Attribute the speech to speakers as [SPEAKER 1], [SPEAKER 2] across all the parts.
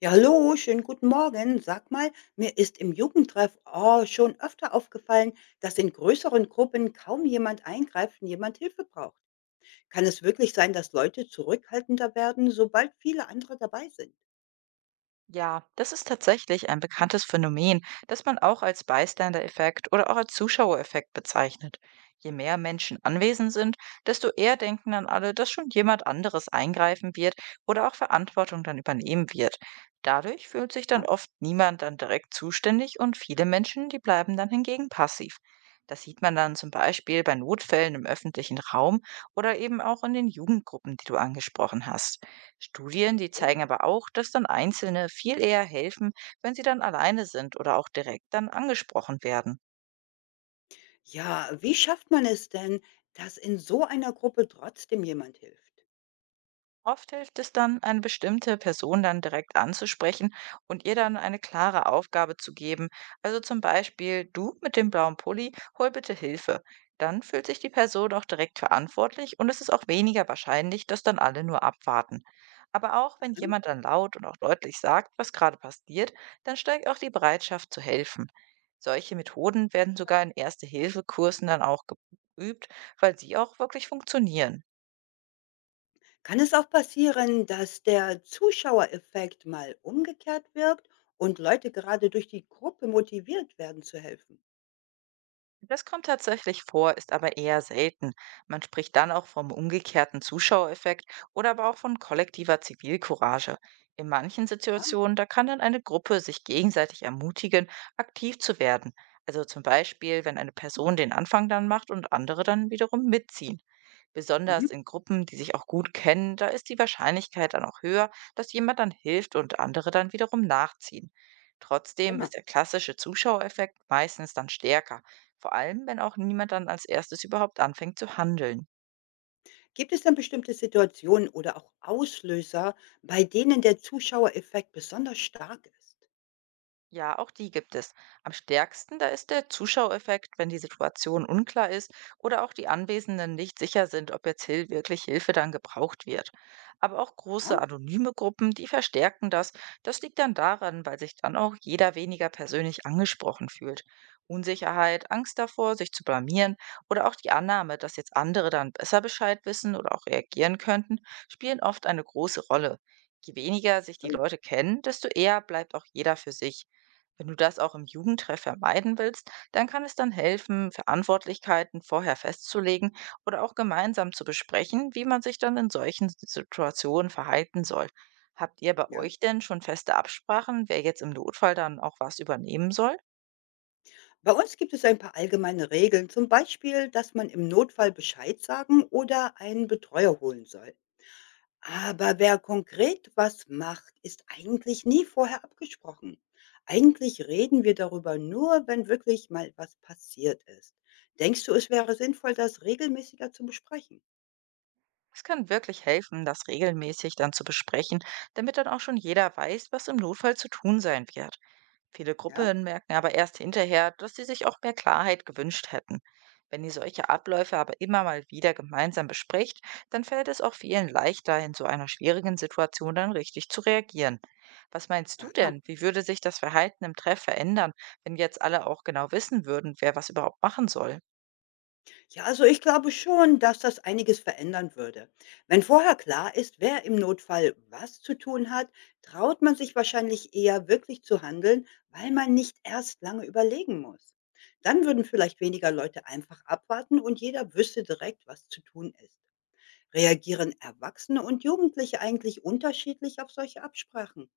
[SPEAKER 1] Ja, hallo, schönen guten Morgen. Sag mal, mir ist im Jugendtreff schon öfter aufgefallen, dass in größeren Gruppen kaum jemand eingreift und jemand Hilfe braucht. Kann es wirklich sein, dass Leute zurückhaltender werden, sobald viele andere dabei sind?
[SPEAKER 2] Ja, das ist tatsächlich ein bekanntes Phänomen, das man auch als Bystander-Effekt oder auch als Zuschauereffekt bezeichnet. Je mehr Menschen anwesend sind, desto eher denken dann alle, dass schon jemand anderes eingreifen wird oder auch Verantwortung dann übernehmen wird. Dadurch fühlt sich dann
[SPEAKER 1] Ja,
[SPEAKER 2] oft niemand dann direkt zuständig und viele Menschen, die bleiben dann hingegen passiv. Das sieht man dann zum Beispiel bei Notfällen im öffentlichen Raum oder eben auch in den Jugendgruppen, die du angesprochen hast. Studien, die
[SPEAKER 1] so.
[SPEAKER 2] zeigen aber auch, dass dann Einzelne viel eher helfen, wenn sie dann alleine sind oder auch direkt dann angesprochen werden.
[SPEAKER 1] Ja, wie schafft man es denn, dass in so einer Gruppe trotzdem jemand hilft?
[SPEAKER 2] Oft hilft es dann, eine bestimmte Person dann direkt anzusprechen und ihr dann eine klare Aufgabe zu geben. Also zum Beispiel, du mit dem blauen Pulli, hol bitte Hilfe. Dann fühlt sich die Person auch direkt verantwortlich und es ist auch weniger wahrscheinlich, dass dann alle nur abwarten. Aber auch wenn
[SPEAKER 1] Ja.
[SPEAKER 2] jemand dann laut und auch deutlich sagt, was gerade passiert, dann steigt auch die Bereitschaft zu helfen. Solche Methoden werden sogar in Erste-Hilfe-Kursen dann auch geübt, weil sie auch wirklich funktionieren.
[SPEAKER 1] Kann es auch passieren, dass der Zuschauereffekt mal umgekehrt wirkt und Leute gerade durch die Gruppe motiviert werden zu helfen?
[SPEAKER 2] Das kommt tatsächlich vor, ist aber eher selten. Man spricht dann auch vom umgekehrten Zuschauereffekt oder aber auch von kollektiver Zivilcourage. In manchen
[SPEAKER 1] Ja?
[SPEAKER 2] Situationen, da kann dann eine Gruppe sich gegenseitig ermutigen, aktiv zu werden. Also zum Beispiel, wenn eine Person den Anfang dann macht und andere dann wiederum mitziehen.
[SPEAKER 1] Mhm.
[SPEAKER 2] Besonders in Gruppen, die sich auch gut kennen, da ist die Wahrscheinlichkeit dann auch höher, dass jemand dann hilft und andere dann wiederum nachziehen. Trotzdem
[SPEAKER 1] Prima.
[SPEAKER 2] ist der klassische Zuschauereffekt meistens dann stärker, vor allem wenn auch niemand dann als erstes überhaupt anfängt zu handeln.
[SPEAKER 1] Gibt es denn bestimmte Situationen oder auch Auslöser, bei denen der Zuschauereffekt besonders stark ist?
[SPEAKER 2] Ja, auch die gibt es. Am stärksten da ist der Zuschaueffekt, wenn die Situation unklar ist oder auch die Anwesenden nicht sicher sind, ob jetzt Hil wirklich Hilfe dann gebraucht wird. Aber auch
[SPEAKER 1] Ja,
[SPEAKER 2] große anonyme Gruppen, die verstärken das. Das liegt dann daran, weil sich dann auch jeder weniger persönlich angesprochen fühlt. Unsicherheit, Angst davor, sich zu blamieren oder auch die Annahme, dass jetzt andere dann besser Bescheid wissen oder auch reagieren könnten, spielen oft eine große Rolle. Je weniger sich die
[SPEAKER 1] so,
[SPEAKER 2] Leute kennen, desto eher bleibt auch jeder für sich. Wenn du das auch im Jugendtreff vermeiden willst, dann kann es dann helfen, Verantwortlichkeiten vorher festzulegen oder auch gemeinsam zu besprechen, wie man sich dann in solchen Situationen verhalten soll. Habt ihr bei
[SPEAKER 1] ja.
[SPEAKER 2] euch denn schon feste Absprachen, wer jetzt im Notfall dann auch was übernehmen soll?
[SPEAKER 1] Bei uns gibt es ein paar allgemeine Regeln, zum Beispiel, dass man im Notfall Bescheid sagen oder einen Betreuer holen soll. Aber wer konkret was macht, ist eigentlich nie vorher abgesprochen. Eigentlich reden wir darüber nur, wenn wirklich mal was passiert ist. Denkst du, es wäre sinnvoll, das regelmäßiger zu besprechen?
[SPEAKER 2] Es kann wirklich helfen, das regelmäßig dann zu besprechen, damit dann auch schon jeder weiß, was im Notfall zu tun sein wird. Viele
[SPEAKER 1] Ja?
[SPEAKER 2] Gruppen merken aber erst hinterher, dass sie sich auch mehr Klarheit gewünscht hätten. Wenn ihr solche Abläufe aber immer mal wieder gemeinsam bespricht, dann fällt es auch vielen leichter, in so einer schwierigen Situation dann richtig zu reagieren. Was meinst du
[SPEAKER 1] Aha.
[SPEAKER 2] denn? Wie würde sich das Verhalten im Treff verändern, wenn jetzt alle auch genau wissen würden, wer was überhaupt machen soll?
[SPEAKER 1] Ja, also ich glaube schon, dass das einiges verändern würde. Wenn vorher klar ist, wer im Notfall was zu tun hat, traut man sich wahrscheinlich eher wirklich zu handeln, weil man nicht erst lange überlegen muss. Dann würden vielleicht weniger Leute einfach abwarten und jeder wüsste direkt, was zu tun ist. Reagieren Erwachsene und Jugendliche eigentlich unterschiedlich auf solche Absprachen?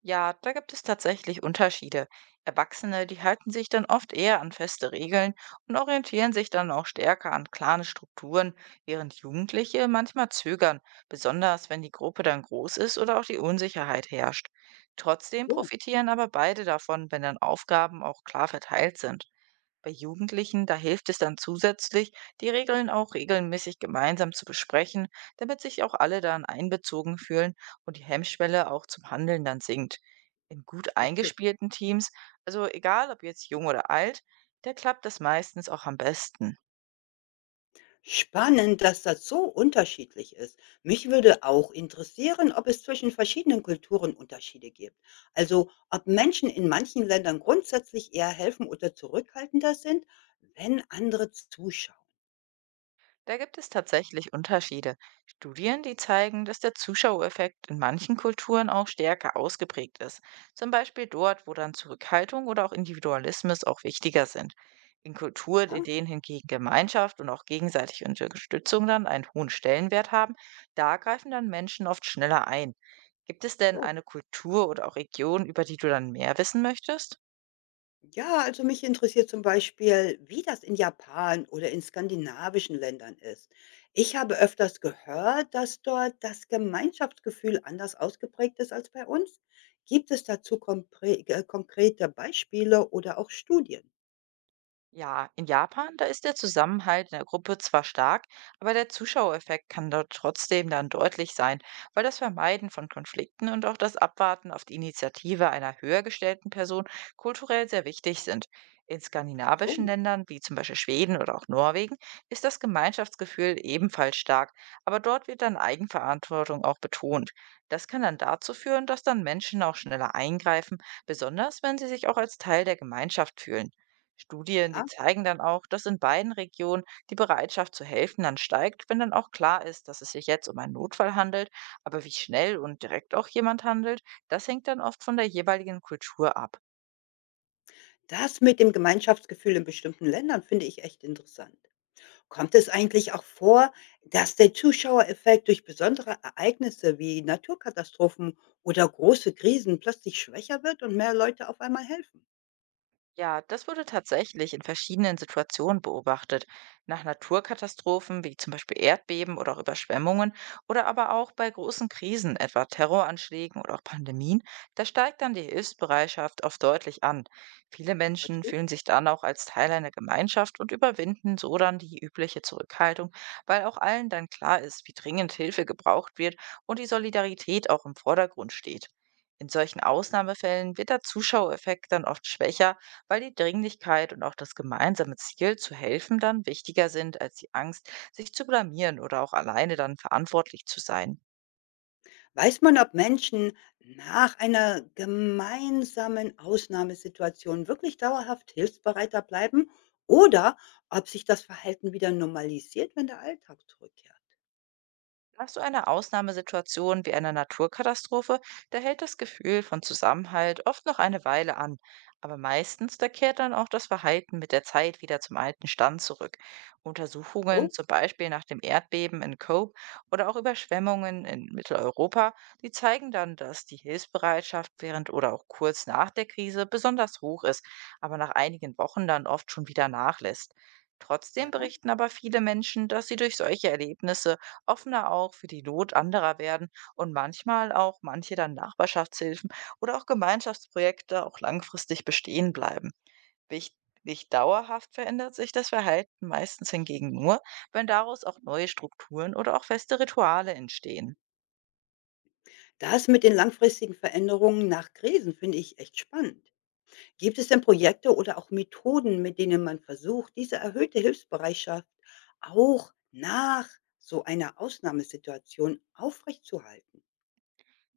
[SPEAKER 2] Ja, da gibt es tatsächlich Unterschiede. Erwachsene, die halten sich dann oft eher an feste Regeln und orientieren sich dann auch stärker an klare Strukturen, während Jugendliche manchmal zögern, besonders wenn die Gruppe dann groß ist oder auch die Unsicherheit herrscht. Trotzdem
[SPEAKER 1] So,
[SPEAKER 2] profitieren aber beide davon, wenn dann Aufgaben auch klar verteilt sind. Bei Jugendlichen, da hilft es dann zusätzlich, die Regeln auch regelmäßig gemeinsam zu besprechen, damit sich auch alle dann einbezogen fühlen und die Hemmschwelle auch zum Handeln dann sinkt. In gut
[SPEAKER 1] richtig.
[SPEAKER 2] eingespielten Teams, also egal ob jetzt jung oder alt, da klappt das meistens auch am besten.
[SPEAKER 1] Spannend, dass das so unterschiedlich ist. Mich würde auch interessieren, ob es zwischen verschiedenen Kulturen Unterschiede gibt. Also, ob Menschen in manchen Ländern grundsätzlich eher helfen oder zurückhaltender sind, wenn andere zuschauen.
[SPEAKER 2] Da gibt es tatsächlich Unterschiede. Studien, die zeigen, dass der Zuschauereffekt in manchen Kulturen auch stärker ausgeprägt ist. Zum Beispiel dort, wo dann Zurückhaltung oder auch Individualismus auch wichtiger sind. In Kulturen,
[SPEAKER 1] Ja,
[SPEAKER 2] in denen hingegen Gemeinschaft und auch gegenseitige Unterstützung dann einen hohen Stellenwert haben, da greifen dann Menschen oft schneller ein. Gibt es denn
[SPEAKER 1] so.
[SPEAKER 2] eine Kultur oder auch Region, über die du dann mehr wissen möchtest?
[SPEAKER 1] Ja, also mich interessiert zum Beispiel, wie das in Japan oder in skandinavischen Ländern ist. Ich habe öfters gehört, dass dort das Gemeinschaftsgefühl anders ausgeprägt ist als bei uns. Gibt es dazu konkrete Beispiele oder auch Studien?
[SPEAKER 2] Ja, in Japan, da ist der Zusammenhalt in der Gruppe zwar stark, aber der Zuschauereffekt kann dort trotzdem dann deutlich sein, weil das Vermeiden von Konflikten und auch das Abwarten auf die Initiative einer höher gestellten Person kulturell sehr wichtig sind. In
[SPEAKER 1] Ach so,
[SPEAKER 2] skandinavischen Ländern wie zum Beispiel Schweden oder auch Norwegen ist das Gemeinschaftsgefühl ebenfalls stark, aber dort wird dann Eigenverantwortung auch betont. Das kann dann dazu führen, dass dann Menschen auch schneller eingreifen, besonders wenn sie sich auch als Teil der Gemeinschaft fühlen. Studien, die
[SPEAKER 1] aha.
[SPEAKER 2] zeigen dann auch, dass in beiden Regionen die Bereitschaft zu helfen dann steigt, wenn dann auch klar ist, dass es sich jetzt um einen Notfall handelt. Aber wie schnell und direkt auch jemand handelt, das hängt dann oft von der jeweiligen Kultur ab.
[SPEAKER 1] Das mit dem Gemeinschaftsgefühl in bestimmten Ländern finde ich echt interessant. Kommt es eigentlich auch vor, dass der Zuschauereffekt durch besondere Ereignisse wie Naturkatastrophen oder große Krisen plötzlich schwächer wird und mehr Leute auf einmal helfen?
[SPEAKER 2] Ja, das wurde tatsächlich in verschiedenen Situationen beobachtet. Nach Naturkatastrophen wie zum Beispiel Erdbeben oder auch Überschwemmungen oder aber auch bei großen Krisen, etwa Terroranschlägen oder auch Pandemien, da steigt dann die Hilfsbereitschaft oft deutlich an. Viele Menschen
[SPEAKER 1] Verstehe.
[SPEAKER 2] fühlen sich dann auch als Teil einer Gemeinschaft und überwinden so dann die übliche Zurückhaltung, weil auch allen dann klar ist, wie dringend Hilfe gebraucht wird und die Solidarität auch im Vordergrund steht. In solchen Ausnahmefällen wird der Zuschauereffekt dann oft schwächer, weil die Dringlichkeit und auch das gemeinsame Ziel zu helfen dann wichtiger sind als die Angst, sich zu blamieren oder auch alleine dann verantwortlich zu sein.
[SPEAKER 1] Weiß man, ob Menschen nach einer gemeinsamen Ausnahmesituation wirklich dauerhaft hilfsbereiter bleiben oder ob sich das Verhalten wieder normalisiert, wenn der Alltag zurückkehrt?
[SPEAKER 2] Nach so einer Ausnahmesituation wie einer Naturkatastrophe, da hält das Gefühl von Zusammenhalt oft noch eine Weile an. Aber meistens, da kehrt dann auch das Verhalten mit der Zeit wieder zum alten Stand zurück. Untersuchungen,
[SPEAKER 1] Oh,
[SPEAKER 2] zum Beispiel nach dem Erdbeben in Cope oder auch Überschwemmungen in Mitteleuropa, die zeigen dann, dass die Hilfsbereitschaft während oder auch kurz nach der Krise besonders hoch ist, aber nach einigen Wochen dann oft schon wieder nachlässt. Trotzdem
[SPEAKER 1] ja.
[SPEAKER 2] berichten aber viele Menschen, dass sie durch solche Erlebnisse offener auch für die Not anderer werden und manchmal auch manche dann Nachbarschaftshilfen oder auch Gemeinschaftsprojekte auch langfristig bestehen bleiben. Wichtig, dauerhaft verändert sich das Verhalten meistens hingegen nur, wenn daraus auch neue Strukturen oder auch feste Rituale entstehen.
[SPEAKER 1] Das mit den langfristigen Veränderungen nach Krisen finde ich echt spannend. Gibt es denn Projekte oder auch Methoden, mit denen man versucht, diese erhöhte Hilfsbereitschaft auch nach so einer Ausnahmesituation aufrechtzuerhalten?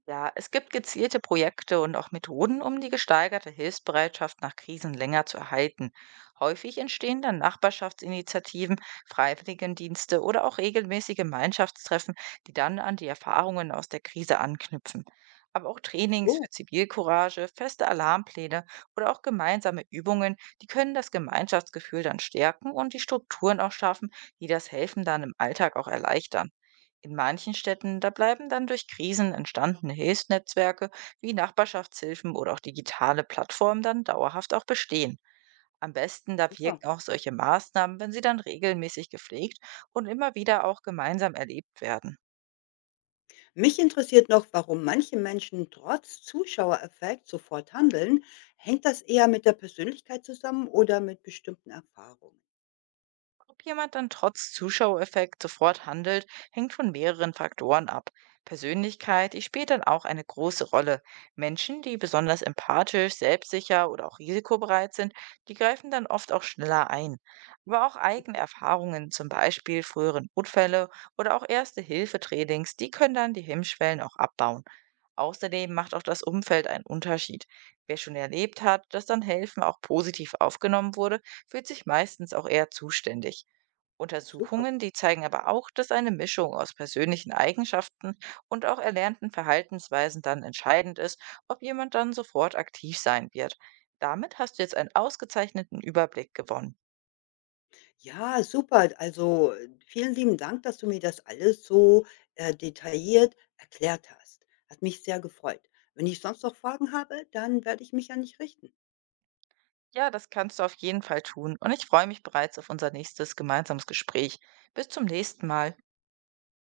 [SPEAKER 2] Ja, es gibt gezielte Projekte und auch Methoden, um die gesteigerte Hilfsbereitschaft nach Krisen länger zu erhalten. Häufig entstehen dann Nachbarschaftsinitiativen, Freiwilligendienste oder auch regelmäßige Gemeinschaftstreffen, die dann an die Erfahrungen aus der Krise anknüpfen. Aber auch Trainings
[SPEAKER 1] So,
[SPEAKER 2] für Zivilcourage, feste Alarmpläne oder auch gemeinsame Übungen, die können das Gemeinschaftsgefühl dann stärken und die Strukturen auch schaffen, die das Helfen dann im Alltag auch erleichtern. In manchen Städten, da bleiben dann durch Krisen entstandene Hilfsnetzwerke wie Nachbarschaftshilfen oder auch digitale Plattformen dann dauerhaft auch bestehen. Am besten, da
[SPEAKER 1] super.
[SPEAKER 2] wirken auch solche Maßnahmen, wenn sie dann regelmäßig gepflegt und immer wieder auch gemeinsam erlebt werden.
[SPEAKER 1] Mich interessiert noch, warum manche Menschen trotz Zuschauereffekt sofort handeln. Hängt das eher mit der Persönlichkeit zusammen oder mit bestimmten Erfahrungen?
[SPEAKER 2] Ob jemand dann trotz Zuschauereffekt sofort handelt, hängt von mehreren Faktoren ab. Persönlichkeit, die spielt dann auch eine große Rolle. Menschen, die besonders empathisch, selbstsicher oder auch risikobereit sind, die greifen dann oft auch schneller ein. Aber auch eigene
[SPEAKER 1] Bitte.
[SPEAKER 2] Erfahrungen, zum Beispiel frühere Notfälle oder auch Erste-Hilfe-Trainings, die können dann die Hemmschwellen auch abbauen. Außerdem macht auch das Umfeld einen Unterschied. Wer schon erlebt hat, dass dann Helfen auch positiv aufgenommen wurde, fühlt sich meistens auch eher zuständig.
[SPEAKER 1] Super.
[SPEAKER 2] Untersuchungen, die zeigen aber auch, dass eine Mischung aus persönlichen Eigenschaften und auch erlernten Verhaltensweisen dann entscheidend ist, ob jemand dann sofort aktiv sein wird. Damit hast du jetzt einen ausgezeichneten Überblick gewonnen.
[SPEAKER 1] Ja, super. Also, vielen lieben Dank, dass du mir das alles so, detailliert erklärt hast. Hat mich sehr gefreut. Wenn ich sonst noch Fragen habe, dann werde ich mich an dich richten.
[SPEAKER 2] Ja, das kannst du auf jeden Fall tun und ich freue mich bereits auf unser nächstes gemeinsames Gespräch. Bis zum nächsten Mal.